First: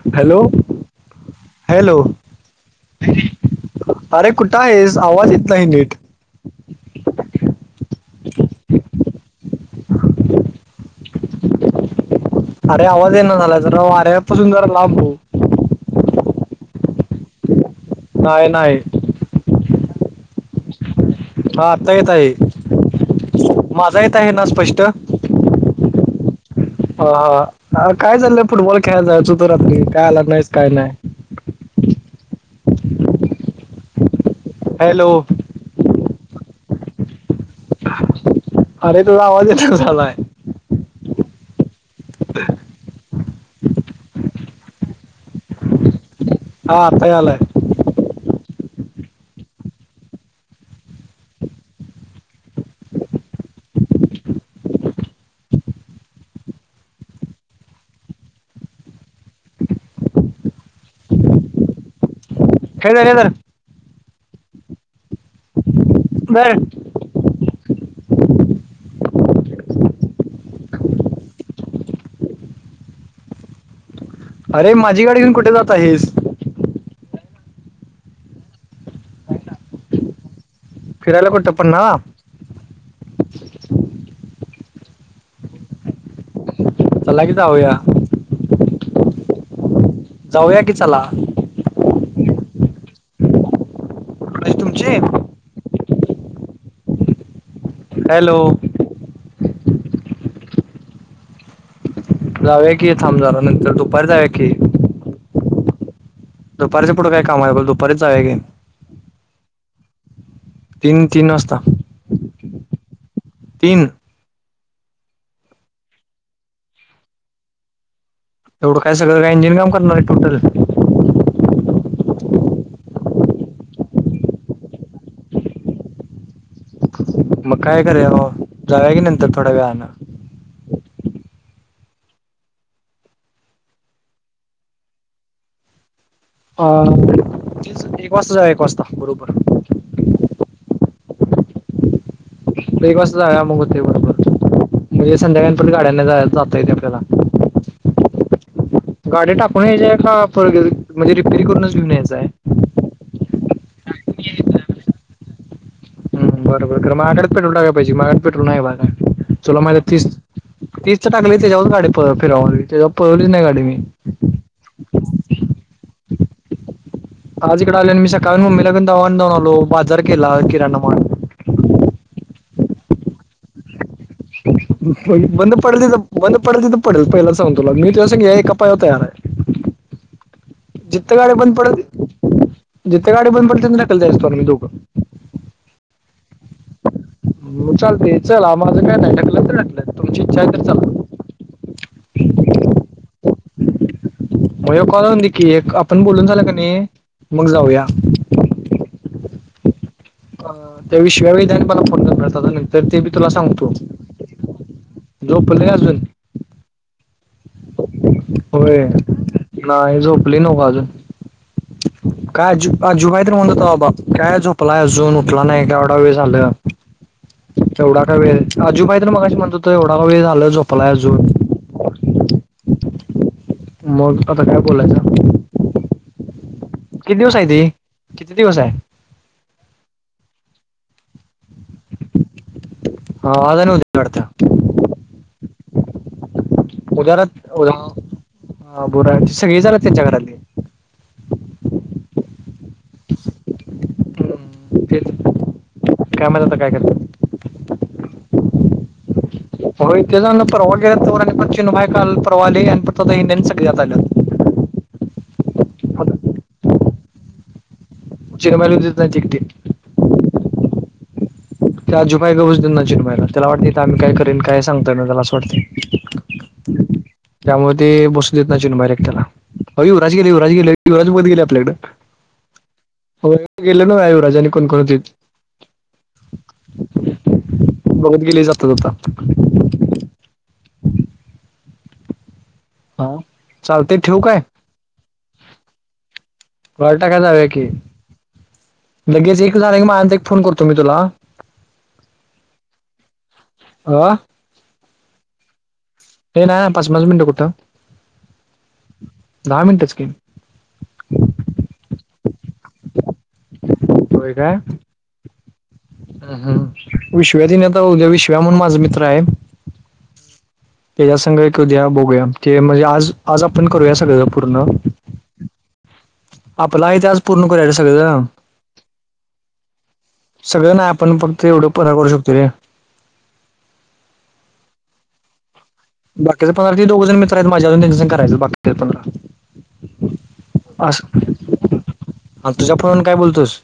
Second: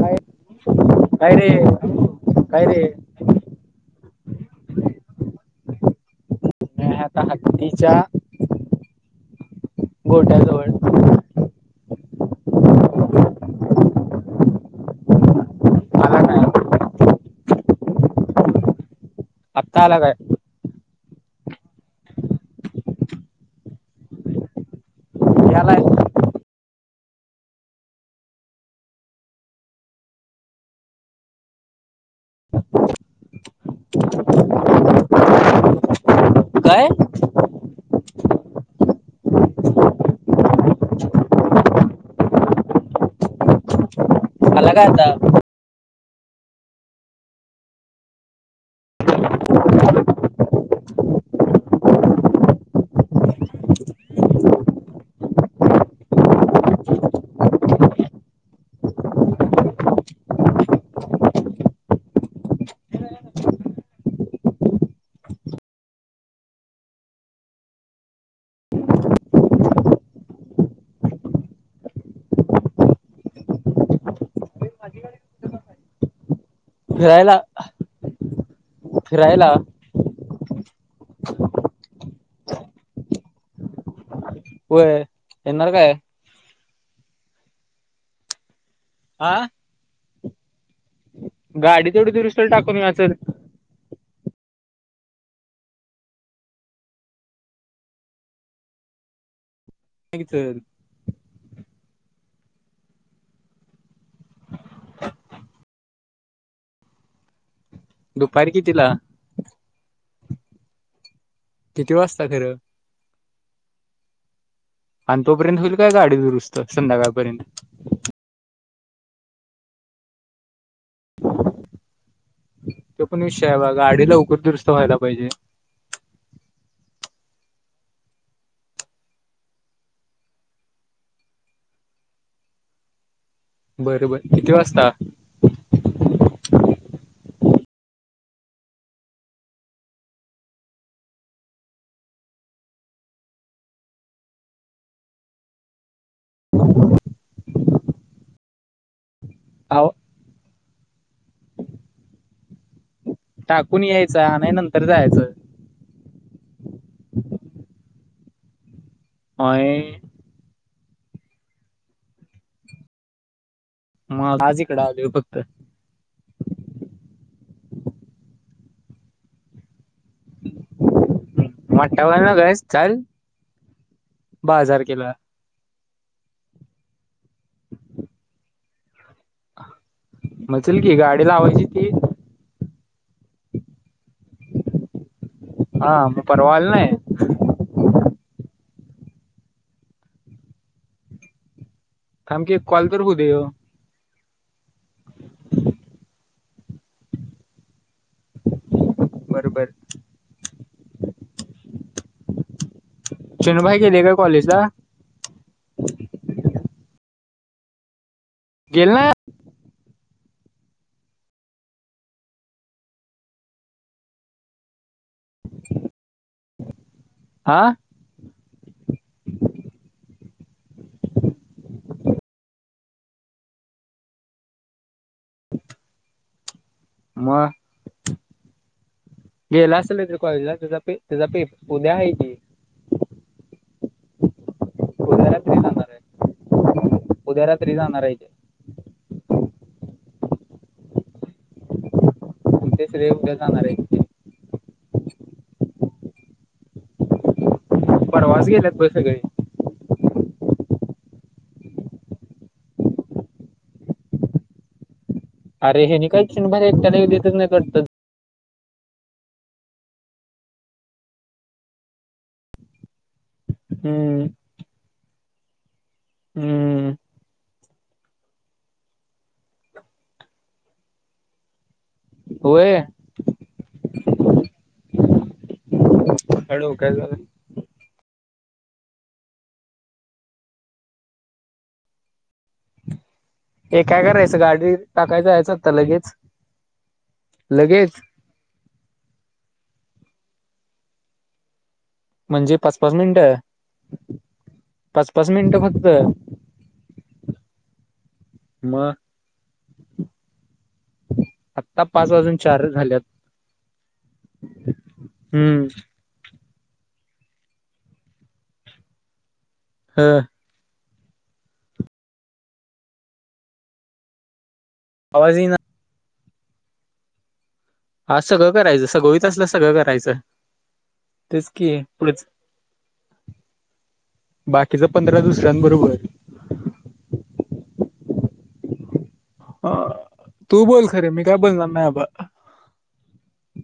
काय हॅलो काय रे हॅलो काय रे अरे कुठं आहेस आवाज इत नाही नीट. तिथं आता हत्तीच्या गोट्याजवळ. अरे आवाज येना झालाय जरा वाऱ्यापासून जरा लांब हु. आला काय नाही नाही. आत्ता आला काय? हा आत्ता येत आहे माझा येत आहे ना स्पष्ट? यालाय. ह ह काय चाललंय फुटबॉल खेळायला जायचं होतं रात्री काय आला नाहीस काय नाही. [inaudible] हॅलो. काय? अरे तुझा आवाज येत झालाय. आला काय आता? हा आता यालाय हे धर हे धर, धर. अरे माझी गाडी घेऊन कुठे जात आहेस? फिरायला फिरायला. फिरायला कुठे पन्हाळा? वय येणार काय? चला की जाऊया. आ? जाऊया की चला. गाडी तेवढडी दुरुस्तीला टाकून याचं तिथं. [unintelligible] तुमची हाय? हॅलो. घे की चल. जाऊया की थांब जरा नंतर दुपारी जाऊया की. [inaudible] दुपारच्या पुढं काय काम आहे? [unintelligible] की दुपारी कितीला? तीन-तीन वाजता. किती वाजता खरं? तीन. आणि तोपर्यंत होईल काय गाडी दुरुस्त संध्याकाळपर्यंत? एवढं काय सगळं काय इंजिन काम करणार आहे टोटल? तो पण विषय आहे बा, गाडी लवकर दुरस्त व्हायला पाहिजे. मग काय करुया भावा? जाऊया की नंतर थोड्या वेळानं. बर बर किती वाजता? अ तेच एक वाजता जाऊया एक वाजता बरोबर. एक वाजता जाऊया मग होतय बरोबर संध्याकाळी आणि परत गाड्यांना जाय जाता येतंय आपल्याला. गाड्या टा पण हे जे अहो का [unintelligible] म्हणजे रिपेरी करूनच घेऊन यायंच हाय. टाकून यायचा आणाय नंतर जायचं. बर, बर मग माझ्या गाडीत पेट्रोल टाकाय पाहिजे माझ्या पेट्रोल नाही बघा तुला माहितय होय तीस तीसच टाकलंय त्याच्यावर गाडी पळ फिरावली त्याच्यावर पळवलीच नाही गाडी मी. मग आज हिकडं आलोय फक्त. आज इकडे आलो आणि मी सकाळी मम्मीला कन दवाखान्यात जाऊन आलो, बाजार केला किराणामाल. मोठा होऊ नकस चल. बंद पडल तिथं, बंद पडल तिथं पडलं पहिला सांगतो तुला. मी तुझ्या संग याय एका पायावर तयार आहे मग चल की जिथं गाडी बंद लावायची ती पडलं, जिथ गाडी बंद पडलं तिथन ढाकलता येतो आम्ही दोघं. हा मग परवा आल नाही. मग चालते चल माझं काय नाही ढकलतं तर ढकलतं तुमची इच्छा आहे तर चला. थांब की एक कॉल तर होऊ दे ह्यो. मग ह्यो कॉल होऊन दे की एक आपण बोलून झालं का नाही, मग जाऊया. बर बर. अ त्या विशव्या, वेद्यानी मला फोन केला. आता नंतर ते बी तुला सांगतो. चुनूभाई गेले का कॉलेजला झोपलय अजून. होय गेल ना नाही झोपले न्हव का अजून. काय आजू आजु कायतरीे म्हणतं होता बाबा, काय झोपलाय अजून. उठला नाही का एवढा वेळ झालं, हा तेवढा काय वेळ? आजूभाई [unintelligible] मगाशी म्हणत होतं एवढा वेळ झालं झोपलाय अजून. मग आता काय बोलायचं? किती दिवस आहे मग ती, किती दिवस हाय? गेला असेल रे तो कॉलेजला. तेजा पे तेजा पेप उद्या आहे की. हा आजारी होते. [unintelligible] उद्या रात्री जाणार आहे उदया रात उद्या रात्री जाणार आहे ते [unintelligible] सगळे आलेत त्यांच्या घरातली. मग तेच रे उद्या जाणार आहेत ती. तेच काय माहिती आता काय करत त्यात. परवाच गेल्यात बघ सगळी. होय [unintelligible] परवा गेल्यात तवर आणि सचिनभाई काल‌ परवा आले आणि फक्त हेनी आज सगळी आल्यात. अरे हेनी कायच बाहेर एकट्यांना येऊ देतच नाही वाटतं. चिनमय [unintelligible] नाही चिकती. ते आजूभाई गप [unintelligible] त्याला वाटतंय आम्ही काय हम्म करेन काय सांगता यीना त्याला असं वाटतंय. हम्म. त्यामुळे ते बसून देत ना चिन [unintelligible] बाय त्याला. अई युवराज गेलं, युवराज गेलं. युवराज बघत गेलंय आपल्याकडं. होय. होय गेले ना आयुवराजानी कोण कोण होती. हळु काय झालेय. बघत गेली जाता जाता. हा ये चालते काय ठेवू करायचं गाडी टाकायचं यायचं आता लगेच. बॉल टाकाय जावूया की, लगेच लगेच एक झालं की मग आणि नंतर एक फोन करतो मी तुला. म्हणजे पाच पाच मिनटं अ आहे पाच पाच मिनटं फक् ते नाय ना पाच पाच मिनिटं कुठं मग दहा मिनिटच की आत्ता पाच वाजून चारच झाल्यात. होय का? हम्म हम्म हम्म. विश्व्या तेनी आता ऊद्या विश्व्या म्हणून माझा मित्र आहे. हा. तेज्या संग ही कधी या बघूया ते म्हणजे आज आज आपण करूया सगळं पूर्ण. आवाज येईना. आपला इतिहास पूर्ण करायच्या सगळं. करायचं सगोइत असलं सगळं करायचं. सगळं नाही आपण फक्त एवढं परा करू शकतो रे. बाकीचा पंधरा दुसऱ्यांबरोबर. बाकीचे पंधरा ती दोघं जण मित्र आहेत माझ्या [unintelligible] करायच बाकीचे पंधरा. आ अस आन तुझ्या फोनून काय बोलतोस?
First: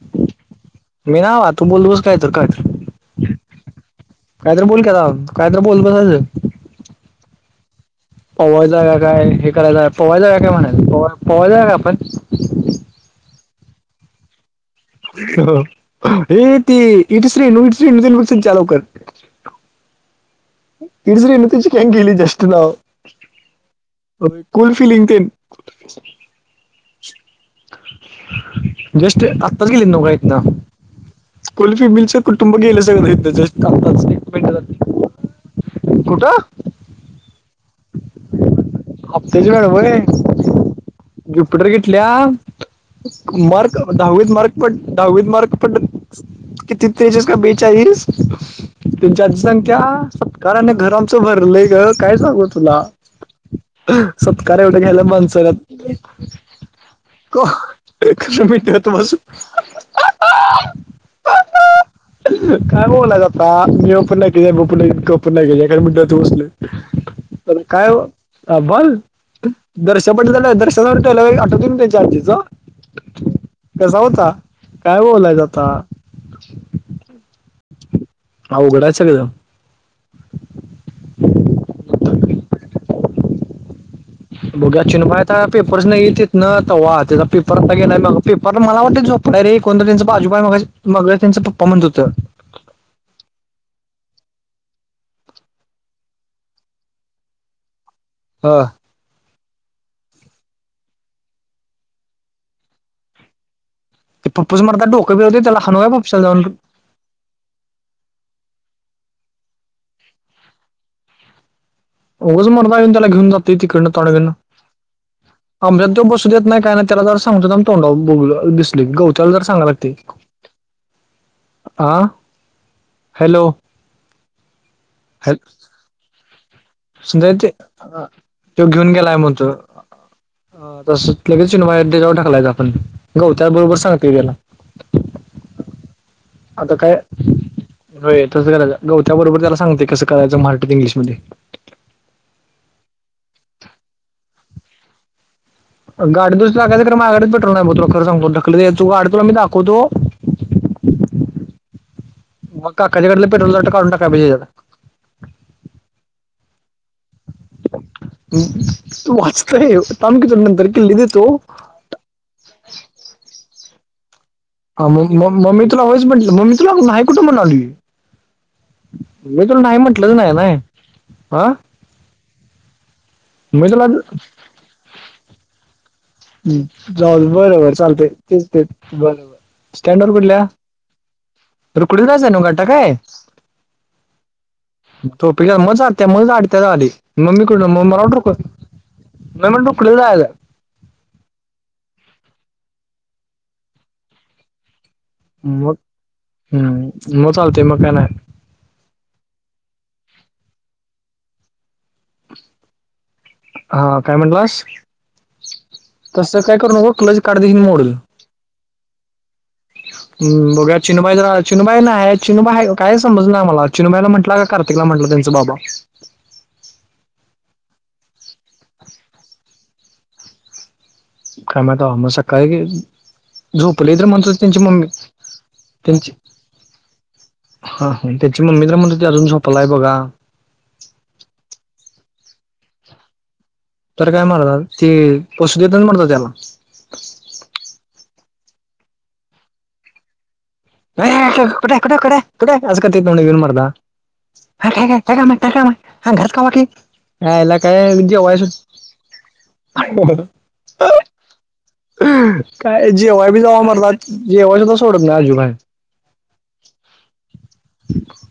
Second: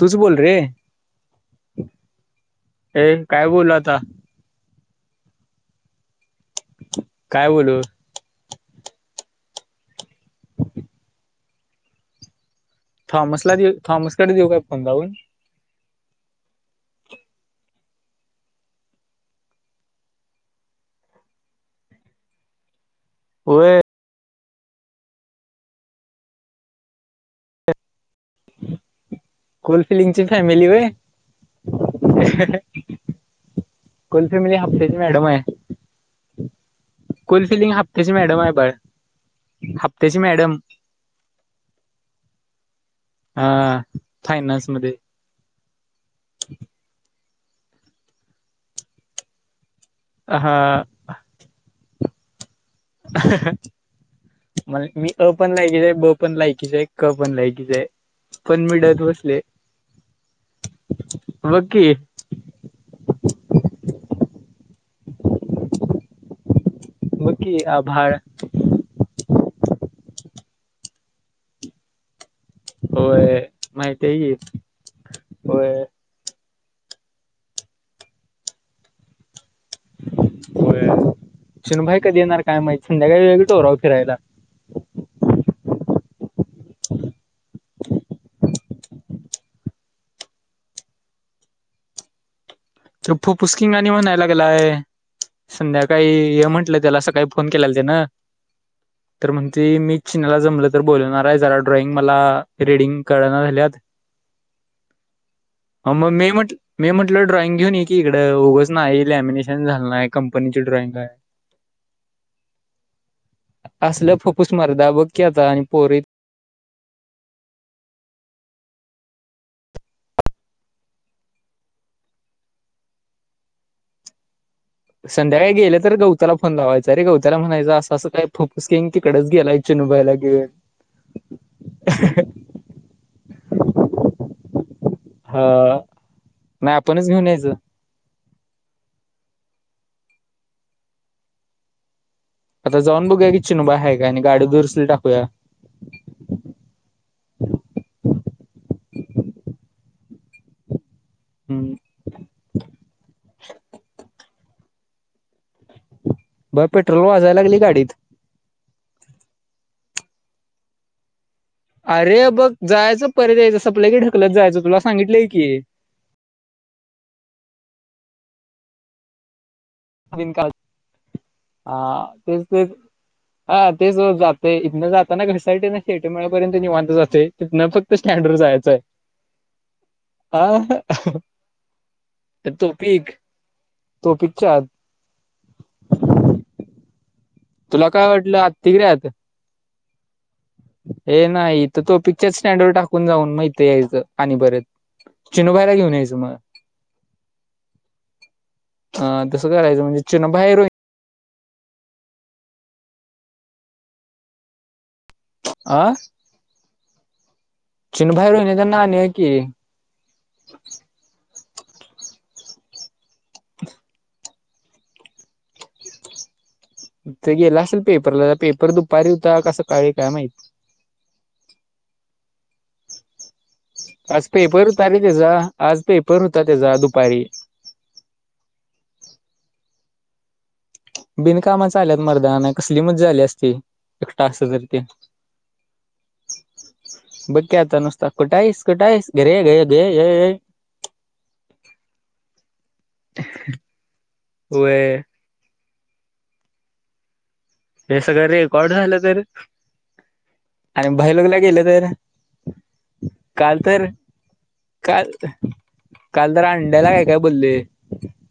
तूच बोल रे मी ना वा तू बोललोस काय तर कायतर. हे काय बोल आता. काहीतरी बोल की आता काय तर बोलत बसायचं. काय बोलू? पोवाय जाऊया काय, हे कराय जाऊया, पोवाय जाऊया काय म्हणायचं. पोवाय पोवाय जाऊया काय आपण? थॉमसला देऊ थॉमसकडे देऊ काय कोण लावून? हे ते इट श्री [unintelligible] चा लवकर. [unintelligible] गेली जस्ट नाव होय. कुल फिलिंग तेन. जस्ट आत्ताच कोल गेलीत न्हव का फिलिंगची हितनं. फॅमिली होय कुल फिमिलचं कुटुंब गेलं सगळं. कोल फॅमिली [unintelligible] हप्त्याची मॅडम आहे. कुठं कोलफिलिंग हप्त्याची मॅडम आहे बाळ हप्त्याची मॅडम व्हय हप्त्याची मॅडम. ज्युपिटर घेतल्या अ मारक दहावीत मार्क फायनान्स पड मध्ये दहावीत मार्क पडत किती तेजस का बेचाळीस तुमची आची संख्या कारण नाही हा घर आमचं भरलंय गं काय सांगू तुला. [unintelligible] सत्कार एवढं मल घ्यायला मी अ माणसाला पण लायकीचा आहे ब पण लायकीचा आहे क पण को लायकीचा आहे. खरं पण मिठवत मिडत बसू बसले, बघ की. काय बोलायच आता मीय पण नाही ब पण क पण नाही गेले काय म्हणलं तुसले. बघ तर की काय ओ? आभाळ अ बल दर्शापट झालं दर्शनावर टेवला आठवतून त्यांच्या आजीचा. होय कसा माहिती आहे होता की काय बोलायचं होय आता. अवघडच सगळं. होय चिनूभाई कधी येणार काय माहित. संध्याकाळी जाऊया की डोंगराव फिरायला. बघूया चिनू भैया आता पेपर असं येईल तीतना तवा परत नाही मग पेपर मला वाटते झोपलाय रे कोणतं त्यांचं आजूबा मग त्यांच पप्पा म्हणत होतं. तप्फू पुस्किंग आणि म्हणणायलागेलाय [unintelligible] संध्याकाळी हे म्हंटलं त्याला अस काही फोन केलेला तेन. हा. तर म्हणती मी चिनाला जमलं तर बोलणार आहे जरा ड्रॉइंग मला रीडिंग कलना झाल्यात. ते फुफ्फुस मर्दा डोकं हलवतंय त्याला हलवा हा मग फुफसाला मी जाऊन. म्हट मी म्हटलं ड्रॉइंग घेऊन ये की इकडं उगंच नाही लॅमिनेशन झाल नाही कंपनीची ड्रॉइंग आहे. उगाच मर्दा त्याला येऊन घेऊन जातो तिकडं असलं फपूस मर्दा बघ की आता आणि पोरी [unintelligible] देत नाही काय नाही त्याला जर सांगत तोंडा ब दिसली गवत्याला जर सांायला लागते [unintelligible] आह? हॅलो! हॅ संध्याकाळी गेले तर गौताला फोन लावायच तरी समजा गवत्याला ते म्हणच्या असं असं काय फूफ तो स्कीन घेऊन गेलाय तिकडच गेल्याचे नुभावला घे. लगेचिनवायर दिगव टाकलाय गं आपण गवत्या बरोबर सांगते त्याला. हां. आता काय वय तसं करायचं गवत्या बरोबर त्याला सांगते कसं करायचं मराठीत इंग्लिशमध्ये. आता जाऊन बघूया की चिनूबा आहे काय नाय गाडी दुरसली टाकूया. गाडी दुस लागायचं खरं मा गाडीत पेट्रोल नाही भाऊ तुला खरं सांगतो ढकलत याय तो गाडी तुला मी दाखवतो. हम्म. मग काकाच्या गाडीला पेट्रोल सारखा काढून टाकालाय बाईया. बरं पेट्रोल वाजयला लागली गाडीत. तू वाच काय यो थांब कि तुला नंतर किल्ली देतो. अरे बघ जायचं परत यायचं सपला की ढकलत जायचं. तुला हा म मी सांगितलंय म मी की म मी तुला होयच म्हटलं म मी तुला नाही कुठं म्हणालोय. मी तुला नाही म्हटलंच नाही बिनकाम नाय हां. हा तेच तेच आ तेच तुला रोज जाते इथनं जात ना घरसाठीने. थियटर मेळापर्यंत निवांत हम्म. जाऊ जाते तिथनं बरोबर फक्त स्टँडरड जायचंय. स्टॅडरड वडी [unintelligible] [unintelligible] तो पिक्चर तोपी म काय चालत्या म झाडत्या झाली मम्मी कडून म तुला मला काय ऑर्डर वाटलं कर. आत्तिगऱ्यात [unintelligible] ये नाही तर तो टाॅपिकच्या स्टँडर वरच, टाकून जाऊन माहितेय इथं आणि परत. चिनू भाईला मग घेऊन यायचं मग हम्म. मग चालते, मग काय नाही. अ तसं करायचं, म्हणजे चेना बाहेर होईल. हा काय म्हणलास? आं? काय करू नको, क्लच काढलं की मोडल भाई रोहिणी त्यांना आणूया की [unintelligible] चिनूबाईच चिनूबाई ना आहे चिनूबाई काय समज ना मला चिनूबाईला म्हटलं का कार्तिकला म्हटलं त्यांचं बाबा. तर गेला असेल पेपरला तर पेपर दुपारी होता का सकाळी काय माहिती. कामा त हमेशा काही क [unintelligible] आज पेपर होता रे त्याचा आज त्यांची पेपर होता त्याचा दुपारी. हा हा त्याची मम्मी तर म्हणत होती अजून झोपलाय बघा. बिनकामा चा आल्यात मर्दा नाहीतर कसली मज्जा आली असती. तर काय एकटा असं मारतात तर ते पशु देतच मारतात त्याला. बघ की आता नुसता, कुठाईस कुठाईस घरे ग ग. ये कुठाय कुठाय कुठाय कुठाय कुठाय असं करतय, तोंड घेऊन मर्दा हे काय होय गं काय काम काम. हा घात कामकीी ह हे एलाकय सगळं जवयसून रेकॉर्ड झालं तर आणि भायलोकला गेलं तर [unintelligible] काय जेवाय बी काल जाव तर म्हणला जेवाय बी सोडत काल नाहीआजी बाहेर. काल तर अंड्याला काय काय बोलले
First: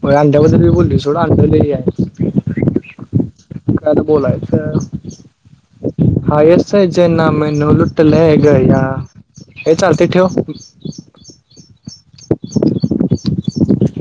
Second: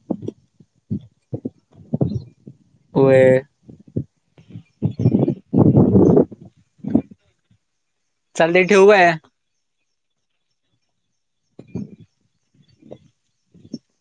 होय अंड्याबदल मी बोलोय सोड, अंड लै हे‌ हाय होय. काय तर बोलायचं हा, [unintelligible] इथं लै ग चालतंय या, ठेवू काय? ये चालतंय ठेव. [unintelligible] [inaudible]